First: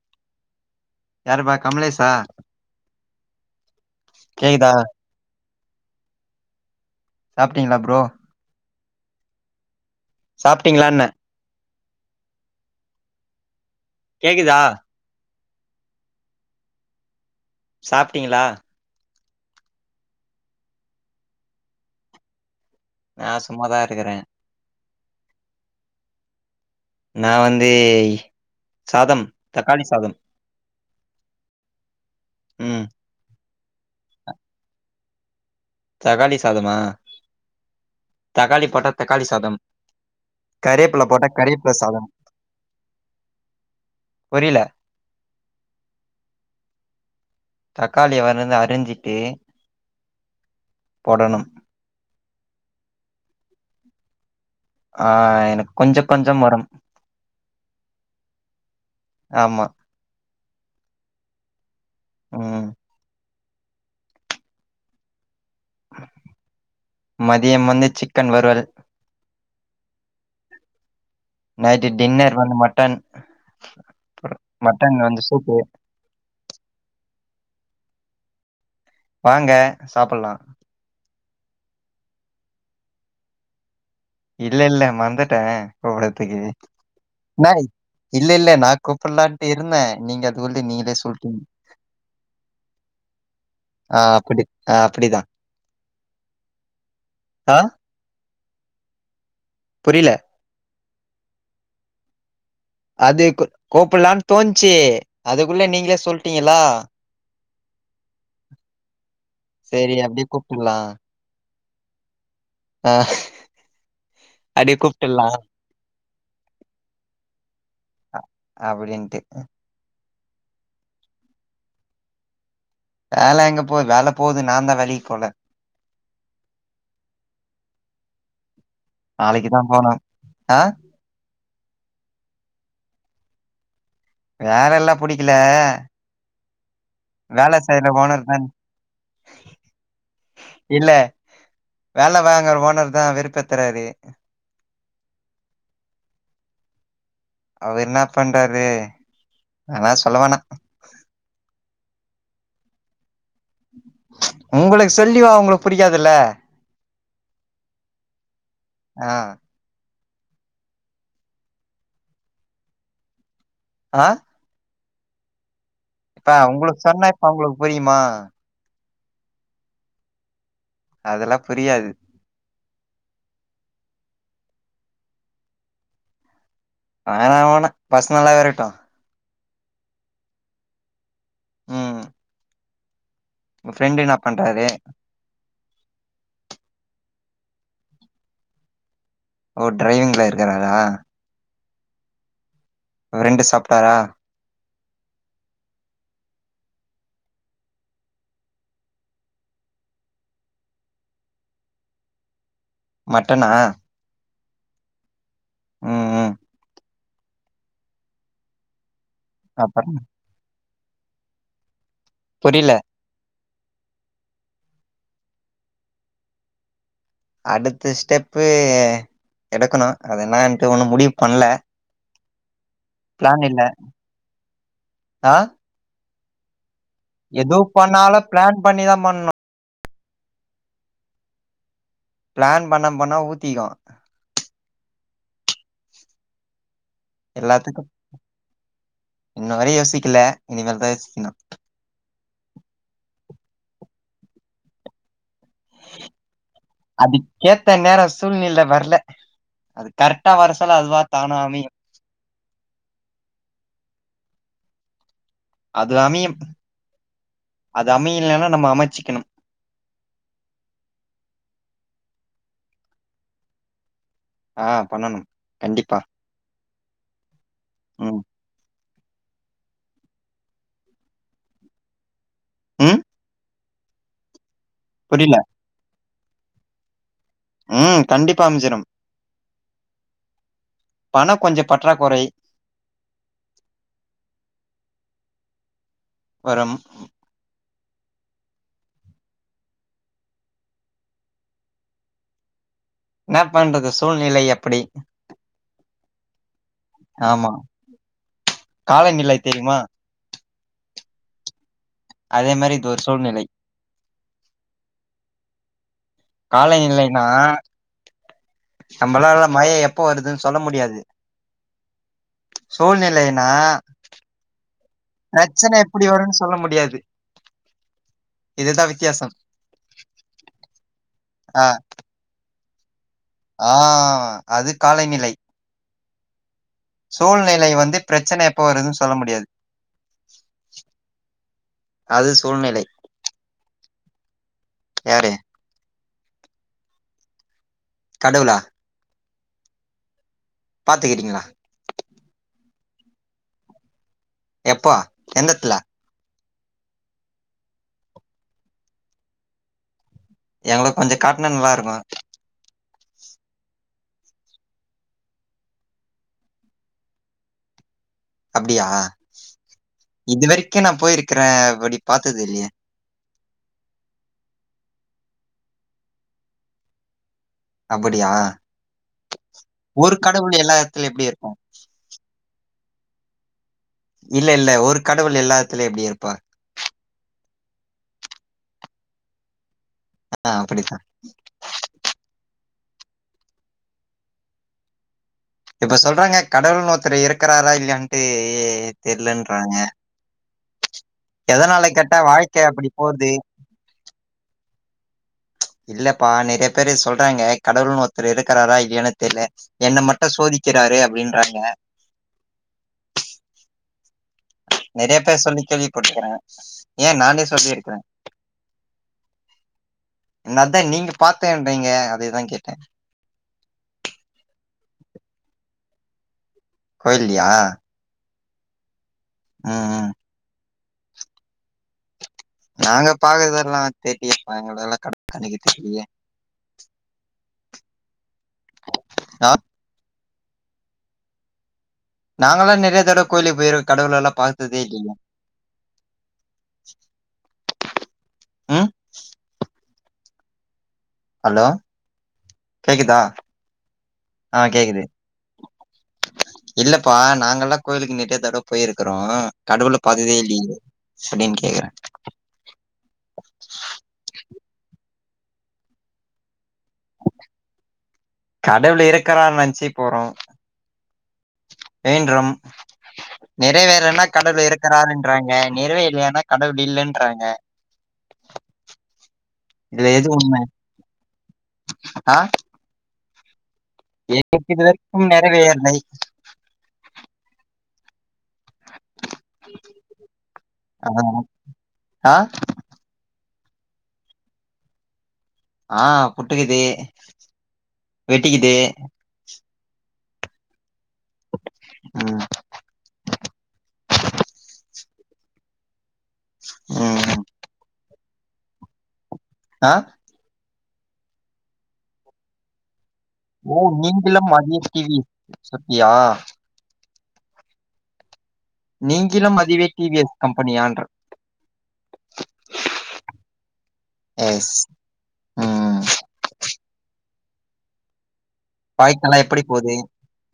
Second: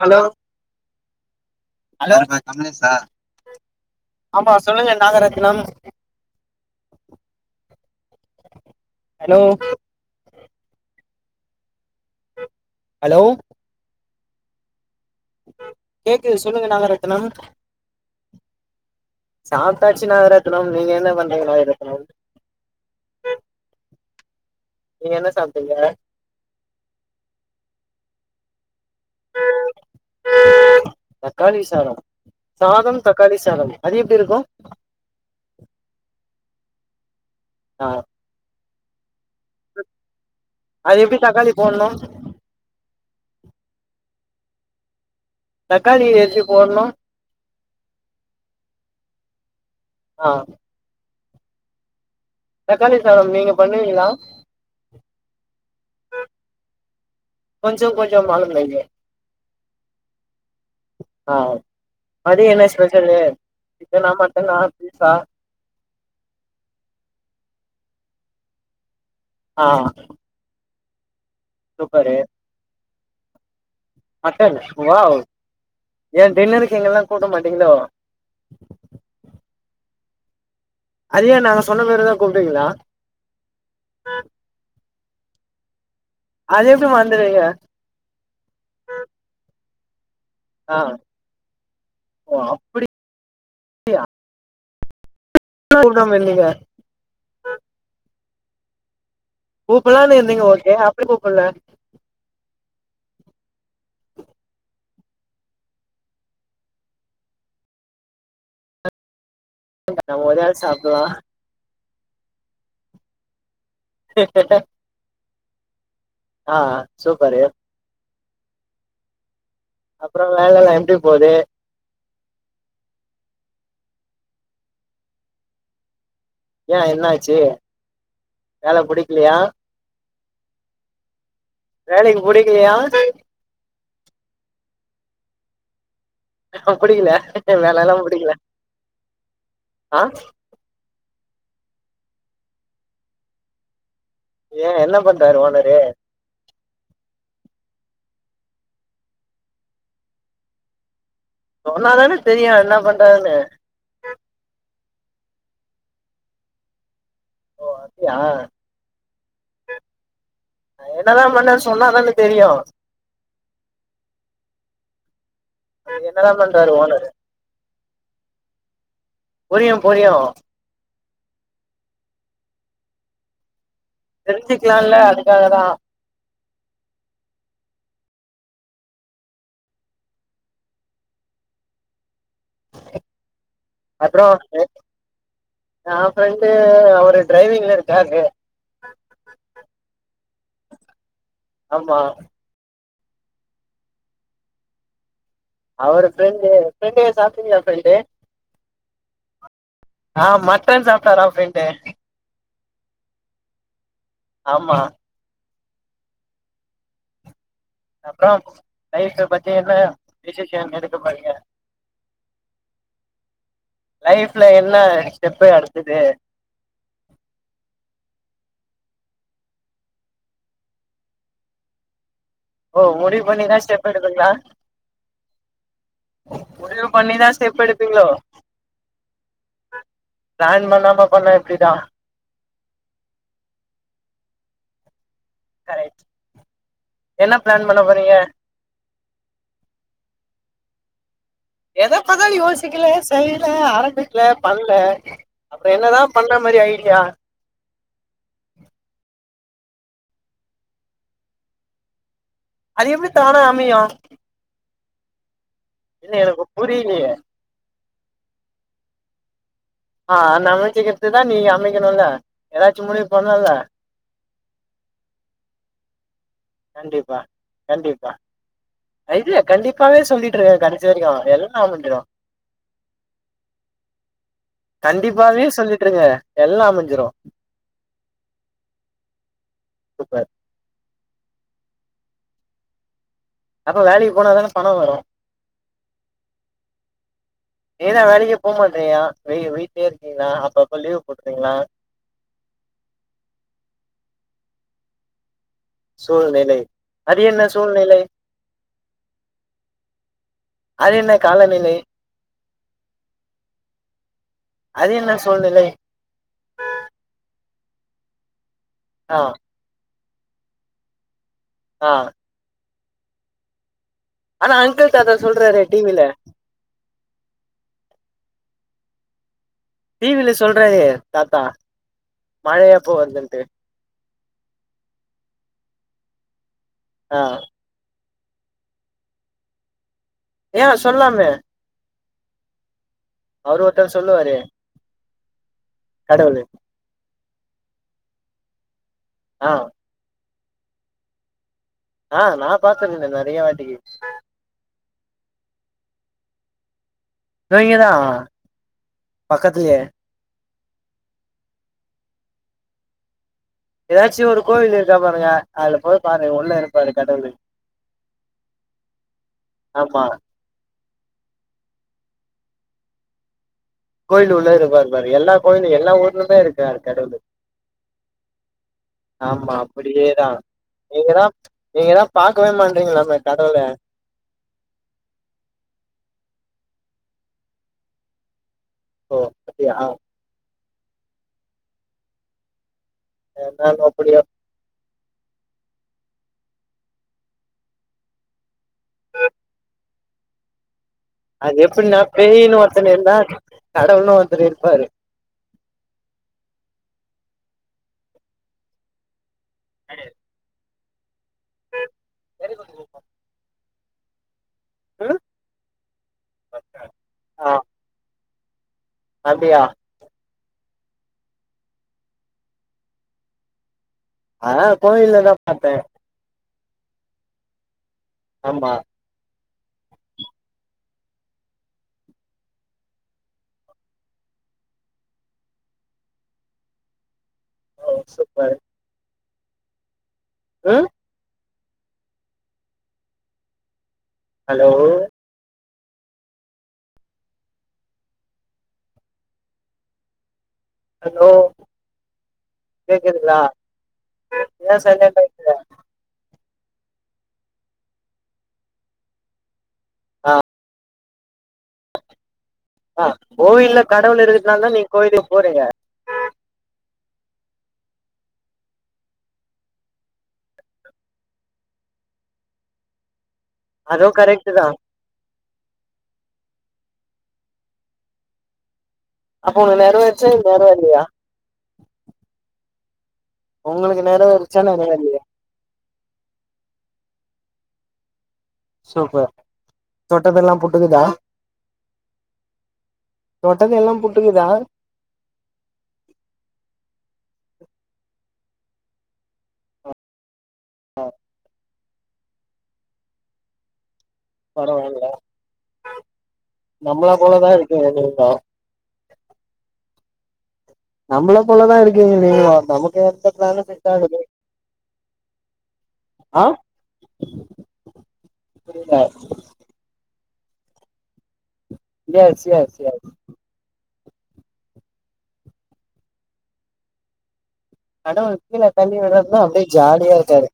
Hello யாருப்பா கமலேஷா hello ஆமா கேக்குதா சொல்லுங்க நாகரத்னம் சாப்ட்டீங்ளா ப்ரோ ஹலோ சாப்ட்டீங்களான்னே ஹலோ கேக்குதா கேக்குது சொல்லுங்க நாகரத்தினம் சாப்ட்டீங்களா சாப்ட்டாச்சு நாகரத்னம் நீங்க என்ன பண்றீங்க நாகரத்னம் நா சும்மாதா இருக்கறே நீங்க என்ன சாப்டீங்க நா வந்து சாதம் தக்காளி சாதம் தக்காளி சாதம் ம் சாதம் தக்காளி சாதம் அது எப்டி இருக்கு தக்காளி சாதமா ஆ தக்காளி போட்ட தக்காளி சாதம் கருவேப்பில அது எப்டி போட்டா தக்காளி கருவேப்பில போட்ணு சாதம் புரியில தக்காளி எப்டி போடணு தக்காளிய வந்து அரிஞ்சிட்டு ஆஹ் போடணும் தக்காளி சாதம் நீங்க பண்ணுவீங்களா ஆஹ் எனக்கு கொஞ்ச கொஞ்சம் வரும் கொஞ்சோ கொஞ்சம் மாலும் வைங்க ஆமா ஆ ஆ மதியோ என்ன ம் ஸ்பெஷலு சிக்கனா மட்டனா பீஃபா மதியம் வந்து சிக்கன் வறுவல் ஆஹ் நைட்டு் டின்னர் வந்து மட்டன் மட்டன் வாவ் வந்து சூப்பு ஏன் டின்னருக்கு எங்களல்லா கூப்ட மாட்டீங்களோ வாங்க சாப்பட்லா ஐயா நாங்க சொன்ன பிறகுதா கூப்டுவீங்களா இல்ல இல்ல. [unintelligible] ட்ட. அவ்ளத்துக்கு அது எப்டி மறந்துடுவீங்க நாய் இல்ல இல்ல நா கூப்புடலான்ட்டு இருந்த. நீங்க. தோழி ஆ நீங்கலே சொல்லிடீங்க ஓ அப்டி ஆஹ அப்படி. ஆஹ அப்டிதா. குடுக்காம என்னங்கற. ஆ புரியல. கூப்பலான்னு இருந்தீங்க ஓகே. ஏ கூப்பல்ல. அது கூ கூப்படலான்னு தோணுச்சு அதுக்குள்ள நீங்களே சொல்லிட்டீங்களா. சரி நம்ம அப்படியே ஒரு நாள் சாப்புடுவா. ஆஹ. அப்டியே கூப்புட்டுல்லா. ஆஹ சூப்பரு. அ அப்படின்ட்டு. அப்புறோ வேலயெல்லா எப்படி போது. வேல எங்க போவுது வேல போகுது நாதா வேலைக்கு போல. ஏ என்ன ஆச்சு. வேல புடிக்கலையா. ஆஹ. வேலைக்கு புடிக்கலயா. வேல எல்லா புடிக்கல. புடிக்கல வேலை வேல செய்ற எல்லா ஓனர் புடிக்கல தான் ஆஹ. வேல வாங்கற ஓனர்ருதா வெருப்பேத்தராரு. ஏ என்ன பன்றாரு ஓனரு. அவர் என்ன பண்றாரு அதுலா சொல்லவோனா. சொன்னாதான தெரியு என்ன பண்றாருனு. ம்ச் உங்களுக். சொல்லி அவங்கள புடிக்காதுல்ல. ஓ அப்படியா. ஆ எ என்னதா பண்ணாருனு சொன்னாதான தெரியு. ஆஹ. என்னதா இப்ப பண்றாரு உங்களுக்கு சொன்னா ஓனரு இப்ப அவங்களுக்கு புரியுமா. புரியு புரியு. அதெல்லா புரியாது. தெரிஞ்சுக்கலால்ல அதுக்காகதா. வேணா வேணா பர்சனலாவே இருக்கட்டு. உஹம். [inaudible] அப்புறோ எ பண்றாரு எ ஃப்ரெண்டு அவரு. டிரைவிங்ல இருக்காரு ஓ ட்ரைவிங் ல க்குறாரா ஆமா ரெண்டு சாப்ட்டாரா அவர் ஃரெண்ட ஃரெண்ட ஏ சாப்டிங்களா ஃப்ரெண்டு ஆஹ் மட்டன் சாப்புட்டாரா ப்ஃரெண்டு மட்டனா ஆமா உஹம் உஹம் அப்புறோ லைப் பத்திய அப்புற எல்லாம் விசேஷ எ [unintelligible] புரியில லைஃப்ல என்ன ஸ்டெப்பு அடுத்தது அடுத்த ஸ்டெப்பு எடுக்கணும் அது என்னட்டு ஒண்ணு முடிவு பண்ல ஓ முடி பிளான் பண்ணிதா இல்ல ஸ்டெப் எடுப்பீங்ளா [inaudible] ஆ எது பண்ணாலும் பிளான் பண்ணிதான் பண்ணனும் பிளான் பண்ணாமபண்ண இப்டிதா பிளான் பண்ண போனாஊத்திக்கு கரெக்ட் என்ன பிளான் பண்ண எல்லாத்துக்கும் போறீங்க இன்ன வரையும் யோசிக்குல இனிமல்தான் யோசிக்குனும் எதை பதால யோசிக்கல செய்யல ஆரம்பிக்கல பண்ணல அதுக்கேத்த நேரம் சூழ்நிலவர்ல கரெக்டா வர சொல் அதுவா தானா அமையு அது எப்படி தானா அமையு அது இல்ல அமையும் எனக்கு புரியிலியே அது அமையில்லன்னா நம்ம அமைச்சிக்கணும் ஆஹ் அன் அமைச்சிக்கிறதுதான் நீ அமைக்கணும்ல ஏதாச்சும் முடிவு பண்ணும்ல்ல ஆஹ் பண்ணணும் கண்டிப்பா கண்டிப்பா கண்டிப்பா ம் இது கண்டிப்பாவே சொல்லிட்டு இருக்கேன் கடச்சி வரைக்கும் எல்லா அமஞ்சிரும் உம் கண்டிப்பாவே சொல்லிட்டுருங்க எல்லாம் அமைஞ்சிரும் உம் கண்டிப்பா அமஞ்சிரு சூப்பர் பணம் கொஞ்சம் பற்றாக்குறை அப்போ வேலைக்கு போனாதானே பணம் வரும் வரம் நீ தா வேலைக்கே இது போக மாட்டறியா வெய வீட்லய இருக்கீங்களா அப்பப்ப லீவ் போட்டுறீங்களா என் பண்றது சூழ்நிலை எப்படி சூழ்நிலை அது என்ன ஆமா சூழ்நிலை காலநிலை தெரியுமா அது என்ன கால நிலை அதே மாரி இது ஒரு சூழ்நிலை அது என்ன சூழ்நிலை காலநிலையினா ஆ நம்மல்லாம் ஒரு மயையம் எப்ப வருதுன்னு சொல்ல முடியாது ஆ சூழ்நிலையினா ஆனா அங்கில் பிரச்சனை எப்படி வரும்ன்னு சொல்ல முடியாது இதுேதான் வித்தியாசம் டிவில சொல்றாறு தாத்தா மழை எப்ப வருதுன்னு ஆ ஆ அது காலைநிலை ஆ சூழ்நிலை வந்து பிரச்சனை எப்ப வருதுன்னு சொல்ல முடியாது ஏன் சொல்லாமே அது சூழ்நிலை அவர் ஓருதர் சொல்லுவாரு யாரு கடவுளு கடவுளா ஆ பாத்துக்கிறீங்களா ஆ நான் பார்த்திருந்தே நிறைய வாட்டிக்கு எப்போ எந்தத்துல இதோ இங்கதா பக்கத்திலே எங்களுக்கு கொஞ்சம் காட்டினா நல்லா இருக்கும் ஏதாச்சும் ஒரு கோவில் இருக்கா பாருங்க அதுல போய் பாருங்க உள்ள இருப்பாரு கடவுள் அப்படியா இதுவரைக்கும் நான் போயிருக்கிறேன் படி பாத்தது இல்லையே கோயிலு உள்ள இரு பாரு பாரு எல்லா கோயில எல்லா ஊர்லயுமே இருப்பாரு கடவுள் அப்படியா ஆமா ஒரு அப்படியேதான் கடவுள் எல்லா இடத்துல எப்படி நீங்கதான் இருக்கும் நீங்கதான் பார்க்கவே மாட்ட நீங்களாமே கடவுல இல்ல இல்ல ஒரு கடவுள் எல்லாத்துல எப்படி இருப்பா ஓ அப்டியா ஆஹ் அப்டித்தான் நாங்கோ அப்டியா இப்ப சொல்றாங்க கடவுள் ஒருத்தர் இருக்கிறாரா இல்லான்ட்டு தெரியலறாங்க அது எப்படினாபெயின்னு வாழ்க்கை அப்படி ஒருத்தனே இருந்தா போகுது கடவுள்னு இருப்பரு இல்லப்பா நிறைய பேரு சொல்றாங்க கடவுள்னு ஒருத்தர் இருக்கிறாரா இல்லலன்னு தெர்ல என்ன மட்டும் சோதி வக்கிறாரு அப்படின்றாங்க நெறைய ம் பேர் சொல்லி கேள்விப்பட்டுக்கே ஏன் நானே ஆ சொல்லிருக்கே அப்டியா என்ன தான் நீங்க பாத்தேன்றீங்க அதேதா கேட்டே போய்யில்லதா பாத்தே கோயிலியா ஆமா உம் உம் நாங்க பாக்குறதெல்லாம் தெரியப்ப எங்களெல்லாம் கண்ணிக்கிட்டு தெரியே ஓ சுப்பர் ஆஹ உஹம் நாங்கல்லாம் நெறைய தடவ கோயிலேக்கு போயிருக் கடவுள் லல்லாம் ஹலோ பாத்ததே இல்ல ஹம் ஹலோ கேக்குதா கேக்குதுங்களா ஆ ஏன் கேக்குது சைலண்ட்டா இருக்க இல்லப்பா நாங்கல்லாம் கோயிலுக்கு நெறைய தட போயிருக்குறோம் கடவுள பா்த்ததே இல்லங்க அப்டின்னு கேக்குறேன் அதனால தான் நீங்க கோயிலுக்கு போறீங்க கடவுள் இருக்குறான்னு நினச்சி போறோம் வேண்றம் அதுவும் நிறைவேறுன கரெக்ட் கடவுள் தான் இருக்கிறாருன்றாங்க நிறைவேருலனா கடவுள் இல்லன் ன்றாங்க அப்ப உனக்கு நேர வேரிருச்சா நெர வேர்லயா ஆ எனக்கு இது வரைக்கும்நிறவேர்லை சூப்பர் தொட்டதெல்லாம் புட்டுக்குதா ஆ, ஆ தொட்டதெல்லாம் புட்டுக்குதா வெட்டிக்கிது ஆஹ [inaudible] பரவால நம்மள ம். போலதான் இருக்கே ஹலோ ஆஹ. நம்மள போலதா இருக்கீங்க நீங்களு நமக்கு. [unintelligible] ஓ ஆகுது நீங்களு மதியம் டிவி சத்தியா. ஆ புரியல நீங்கிலும் மதிவே டிவிஎஸ். கம்பெனி ஆன்டர். எஸ் எஸ் எஸ். எஸ் உம். கட ஒரு. கீழ தள்ளி விடறதுனா வாழ்க்கைலாம் எப்படி அப்டியே போகுது ஜாலியா இருக்காரு.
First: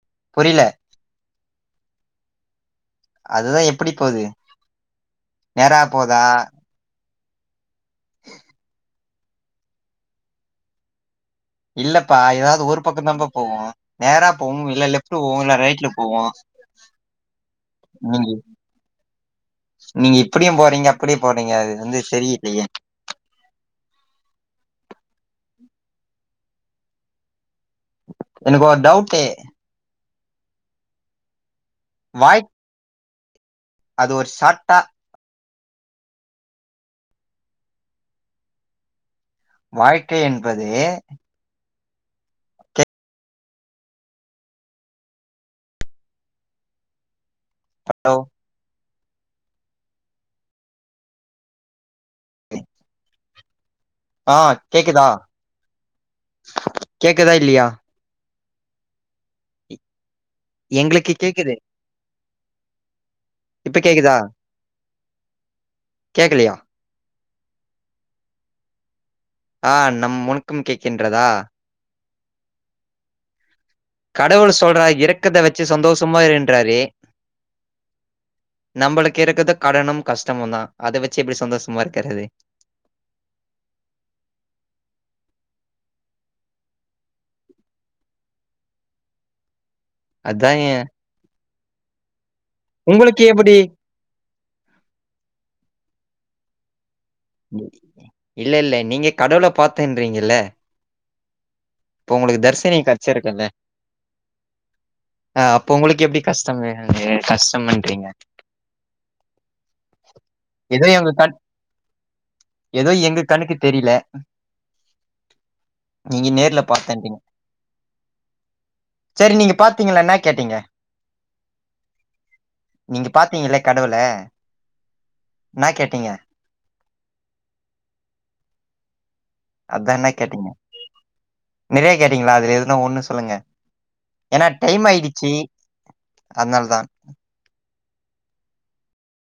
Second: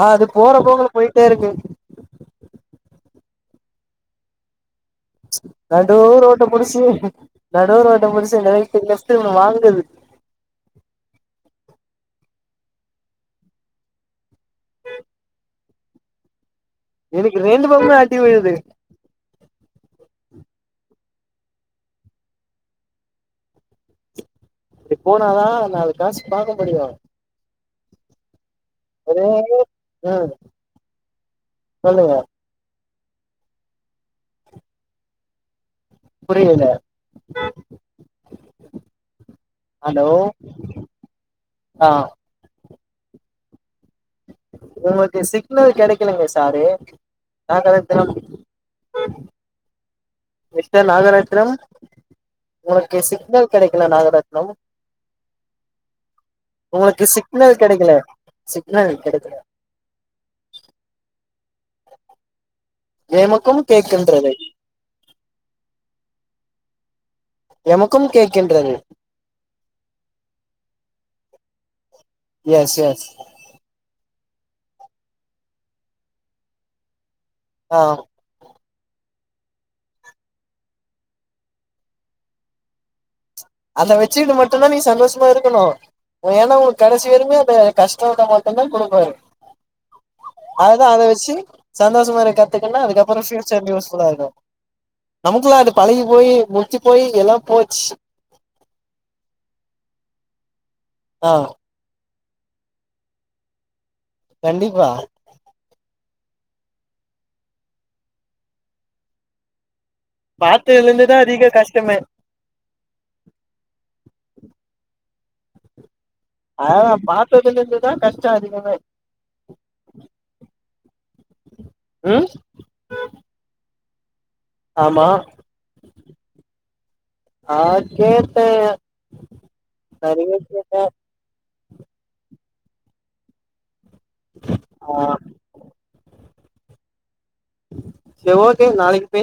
ஆ அது போற புரியல போக்குல போயிட்டே இருக்கு. அதுதா எப்டி போது. ம்ச் நடு‌ ரோட்ட புடுச்சு. நடுரோட்ட புடுச்சு [unintelligible] வாங்குனது. இல்லப்பா ஏதாவது ஒரு பக்கந்தாப்பா போவு. நேரா போவும் இல்ல லெஃப்ட்ல போவும் இல்ல ரைட்ல போவும். எனக்கு ரெண்டு பக்கமே அடி விழுது. இப்படியும் போறீங்க அப்படியும் போறீங்க அதுலருந்து சேரி இப்ப எ. இப்டி போனாத நாலு காசு பாக்க முடியு. [inaudible] எனக்கு ஒரு டவுட்டு. உஹம். சொல்லுங்க. வாய் அது ஒரு ஷாட்டா. புரியல. வாழ்க்கை என்பதே. ஆஹ. உங்களுக்கு சிக்னல் கெடைக்கலங்க sir. Nagarathinam. Hello [unintelligible] mister Nagarathinam. உனக்கு சிக்னல். ல்ல ஆ நாகரத்தினம். கேக்குதா உங்களுக்கு கேக்குதா சிக்னல் இல்லையா கெடைக்கல. சிக்னல் கெடைக்கல. எ- எங்களுக்கு கேக்குது. நேமக்கும் இப்ப கேக்குதா கேக்கின்றது. கேக்கலையா எமக்கும் கேக்கின்றது. ஆஹ நம் முன்கும் கேக்கின்றதா. S S. கடவுள் சொல்றா இறக்கத்த வச்சு சந்தோஷமா இருன்றாரு. ஆஹ. நம்மளுக்கு இருக்கத கடனும் கஷ்டமும் தான் அதை வச்சு எப்படி சந்தோஷமா இருக்கிறது அதை வச்சுக்கிட்டு மட்டும்தான் நீ சந்தோஷமா இருக்கணும் ஏன்னா உனக்கு கடைசி வருமே அந்த கஷ்ட மட்டும்தான் கொடுப்பாரு அதான் ஏன் அதுதான் அதவச்சி சந்தோசமா இருக்க இரு உங்களுக்கு அதுக்கப்புறம் எப்படி பியூச்சர்ல யுஸ்புல்லா இருக்கும் நமக்குல்லாம் அது பழகி போய் போய் எல்லாம் போச்சு இல்ல இல்ல நீங்க கடவுள பாத்தேன்றீங்கள ஆஹ் இப்ப உங்களுக்கு தர்ஷினி கச்சி இருக்குல்ல கண்டிப்பா உங்களுக்கு எப்படி கஷ்டமேவே கஷ்டம்ன்றீங்க ஏதோ எங்க பாத்ததுருந்துதா கண் அதிக கஷ்டமே ஏதோ எங்க கண்ணுக்கு தெரியில நீங்க நேர்ல அதா பார்த்தீங்க பாத்ததுல இருந்துதா கஷ்டோ அதிகமே சரி நீங்க பாத்தீங்களா நா கேட்டீங்க ம் நீங்க பாத்தீங்கள கடவுள என்னா கேட்டீங்க ஆஹ் கேட்டே அத்தான் என்ன நெறைய கேட்டீங்க கேட்டே நெறைய கேட்டீங்களா அதுல எது எதுனா ஒண்ணு சொல்லுங்க ஏனா டைம் ஆ ஆயிடுச்சு அதனால தான் சரி ஓகே நாளைக்கு பே